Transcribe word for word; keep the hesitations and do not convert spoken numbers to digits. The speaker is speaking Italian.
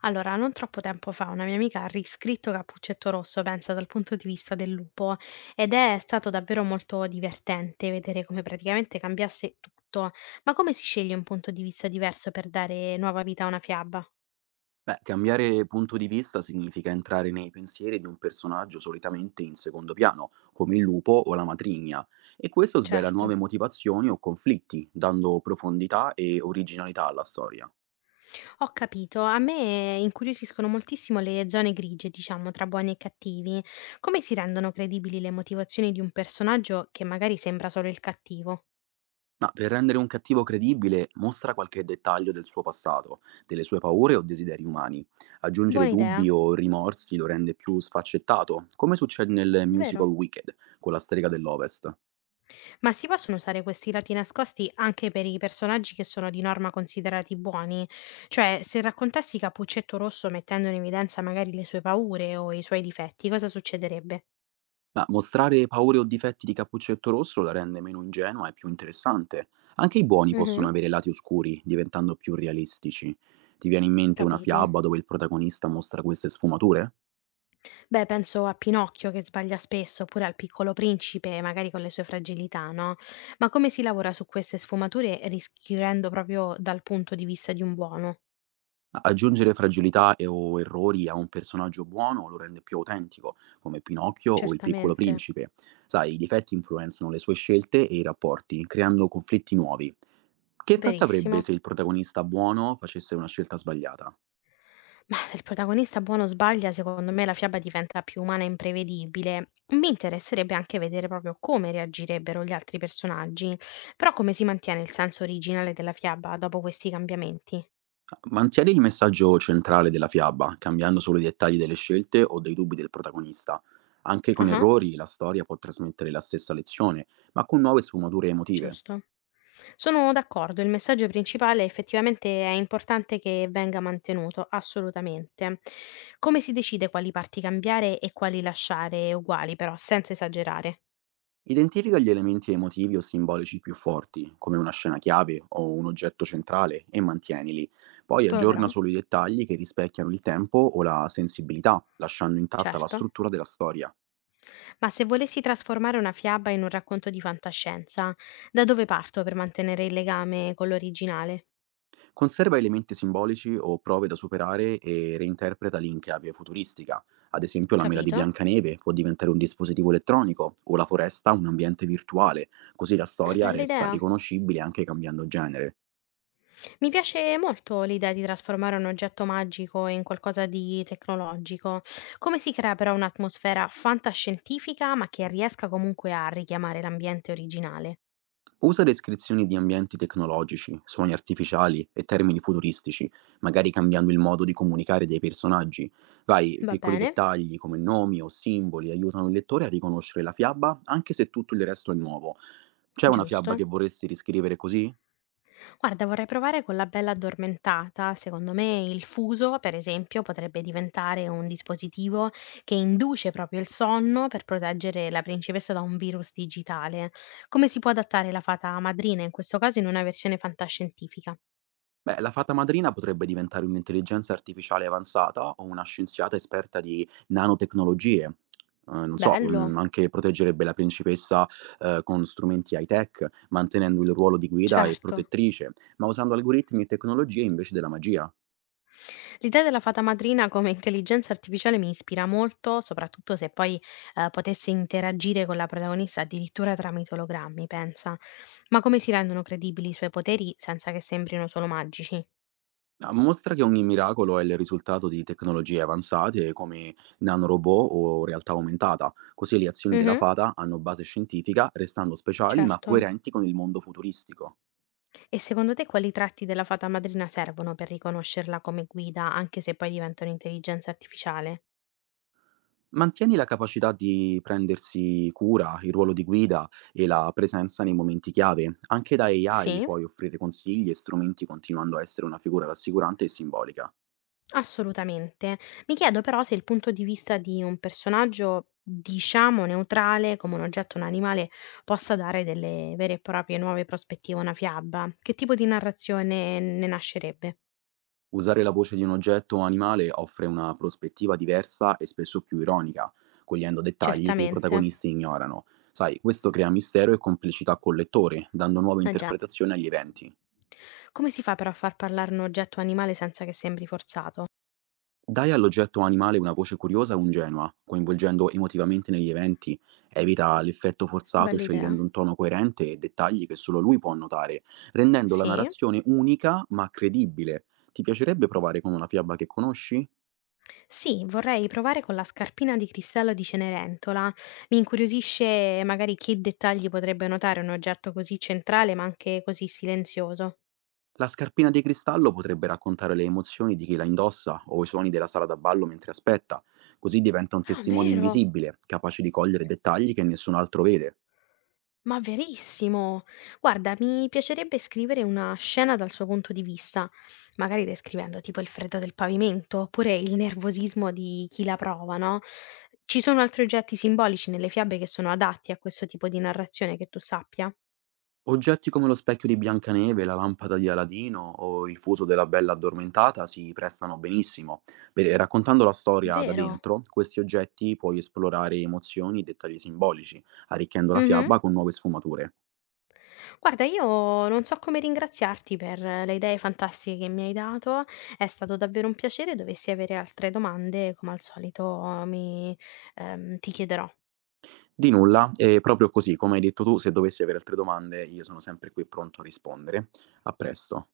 Allora, non troppo tempo fa una mia amica ha riscritto Cappuccetto Rosso, pensa, dal punto di vista del lupo, ed è stato davvero molto divertente vedere come praticamente cambiasse tutto. Ma come si sceglie un punto di vista diverso per dare nuova vita a una fiaba? Beh, cambiare punto di vista significa entrare nei pensieri di un personaggio solitamente in secondo piano, come il lupo o la matrigna, e questo svela nuove Certo, motivazioni o conflitti, dando profondità e originalità alla storia. ho capito. A me incuriosiscono moltissimo le zone grigie, diciamo, tra buoni e cattivi. Come si rendono credibili le motivazioni di un personaggio che magari sembra solo il cattivo? Ma per rendere un cattivo credibile, mostra qualche dettaglio del suo passato, delle sue paure o desideri umani. Aggiungere Buona idea, dubbi o rimorsi lo rende più sfaccettato, come succede nel musical vero? Wicked, con la strega dell'Ovest. Ma si possono usare questi lati nascosti anche per i personaggi che sono di norma considerati buoni? Cioè, se raccontassi Cappuccetto Rosso mettendo in evidenza magari le sue paure o i suoi difetti, cosa succederebbe? Ma mostrare paure o difetti di Cappuccetto Rosso la rende meno ingenua e più interessante. Anche i buoni possono Mhm. avere lati oscuri, diventando più realistici. Ti viene in mente una Capito. fiaba dove il protagonista mostra queste sfumature? Beh, penso a Pinocchio che sbaglia spesso, oppure al piccolo principe, magari con le sue fragilità, no? Ma come si lavora su queste sfumature rischiudendo proprio dal punto di vista di un buono? Aggiungere fragilità e o errori a un personaggio buono lo rende più autentico, come Pinocchio o il Piccolo Certamente, Principe. Sai, i difetti influenzano le sue scelte e i rapporti, creando conflitti nuovi. Che effetto avrebbe verissimo. se il protagonista buono facesse una scelta sbagliata? Mah, se il protagonista buono sbaglia, secondo me la fiaba diventa più umana e imprevedibile. Mi interesserebbe anche vedere proprio come reagirebbero gli altri personaggi, però come si mantiene il senso originale della fiaba dopo questi cambiamenti? Mantieni il messaggio centrale della fiaba, cambiando solo i dettagli delle scelte o dei dubbi del protagonista. Anche con Ah, errori la storia può trasmettere la stessa lezione, ma con nuove sfumature emotive. giusto. Sono d'accordo, il messaggio principale effettivamente è importante che venga mantenuto, assolutamente. Come si decide quali parti cambiare e quali lasciare uguali, però, senza esagerare? Identifica gli elementi emotivi o simbolici più forti, come una scena chiave o un oggetto centrale, e mantienili. Poi aggiorna Proverò, solo i dettagli che rispecchiano il tempo o la sensibilità, lasciando intatta la certo. struttura della storia. Ma se volessi trasformare una fiaba in un racconto di fantascienza, da dove parto per mantenere il legame con l'originale? Conserva elementi simbolici o prove da superare e reinterpreta link a via futuristica. Ad esempio, la mela di Capito? Biancaneve può diventare un dispositivo elettronico o la foresta un ambiente virtuale, così la Ah, storia bella resta idea. riconoscibile anche cambiando genere. Mi piace molto l'idea di trasformare un oggetto magico in qualcosa di tecnologico. Come si crea però un'atmosfera fantascientifica, ma che riesca comunque a richiamare l'ambiente originale? Usa descrizioni di ambienti tecnologici, suoni artificiali e termini futuristici, magari cambiando il modo di comunicare dei personaggi. Vai, Va piccoli bene, dettagli come nomi o simboli aiutano il lettore a riconoscere la fiaba anche se tutto il resto è nuovo. C'è una fiaba giusto. che vorresti riscrivere così? Guarda, vorrei provare con la bella addormentata. Secondo me il fuso, per esempio, potrebbe diventare un dispositivo che induce proprio il sonno per proteggere la principessa da un virus digitale. Come si può adattare la fata madrina in questo caso in una versione fantascientifica? Beh, la fata madrina potrebbe diventare un'intelligenza artificiale avanzata o una scienziata esperta di nanotecnologie. Eh, non so, Bello, mm, anche proteggerebbe la principessa, eh, con strumenti high-tech, mantenendo il ruolo di guida e certo. protettrice, ma usando algoritmi e tecnologie invece della magia. L'idea della fata madrina come intelligenza artificiale mi ispira molto, soprattutto se poi eh, potesse interagire con la protagonista addirittura tramite ologrammi, pensa. Ma come si rendono credibili i suoi poteri senza che sembrino solo magici? A mostra che ogni miracolo è il risultato di tecnologie avanzate come nanorobot o realtà aumentata, così le azioni della Mhm, fata hanno base scientifica, restando speciali ma certo. coerenti con il mondo futuristico. E secondo te quali tratti della fata madrina servono per riconoscerla come guida, anche se poi diventa un'intelligenza artificiale? Mantieni la capacità di prendersi cura, il ruolo di guida e la presenza nei momenti chiave. Anche da A I Sì. puoi offrire consigli e strumenti continuando a essere una figura rassicurante e simbolica. Assolutamente. Mi chiedo però se il punto di vista di un personaggio, diciamo neutrale, come un oggetto, un animale, possa dare delle vere e proprie nuove prospettive a una fiaba. Che tipo di narrazione ne nascerebbe? Usare la voce di un oggetto o animale offre una prospettiva diversa e spesso più ironica, cogliendo dettagli che i Certamente. protagonisti ignorano. Sai, questo crea mistero e complicità col lettore, dando nuove Ah già. interpretazioni agli eventi. Come si fa però a far parlare un oggetto o animale senza che sembri forzato? Dai all'oggetto o animale una voce curiosa o ingenua, coinvolgendo emotivamente negli eventi, evita l'effetto forzato Bella idea. scegliendo un tono coerente e dettagli che solo lui può notare, rendendo la Sì. narrazione unica ma credibile. Ti piacerebbe provare con una fiaba che conosci? Sì, vorrei provare con la scarpina di cristallo di Cenerentola. Mi incuriosisce magari che dettagli potrebbe notare un oggetto così centrale ma anche così silenzioso. La scarpina di cristallo potrebbe raccontare le emozioni di chi la indossa o i suoni della sala da ballo mentre aspetta, così diventa un Ah, testimone vero? invisibile, capace di cogliere dettagli che nessun altro vede. Ma verissimo! Guarda, mi piacerebbe scrivere una scena dal suo punto di vista, magari descrivendo tipo il freddo del pavimento oppure il nervosismo di chi la prova, no? Ci sono altri oggetti simbolici nelle fiabe che sono adatti a questo tipo di narrazione che tu sappia? Oggetti come lo specchio di Biancaneve, la lampada di Aladino o il fuso della bella addormentata si prestano benissimo. Beh, raccontando la storia da Vero? dentro, questi oggetti puoi esplorare emozioni e dettagli simbolici, arricchendo la Mhm. fiaba con nuove sfumature. Guarda, io non so come ringraziarti per le idee fantastiche che mi hai dato, è stato davvero un piacere. Dovessi avere altre domande, come al solito mi ehm, ti chiederò. Di nulla, e proprio così, come hai detto tu, se dovessi avere altre domande, io sono sempre qui pronto a rispondere. A presto.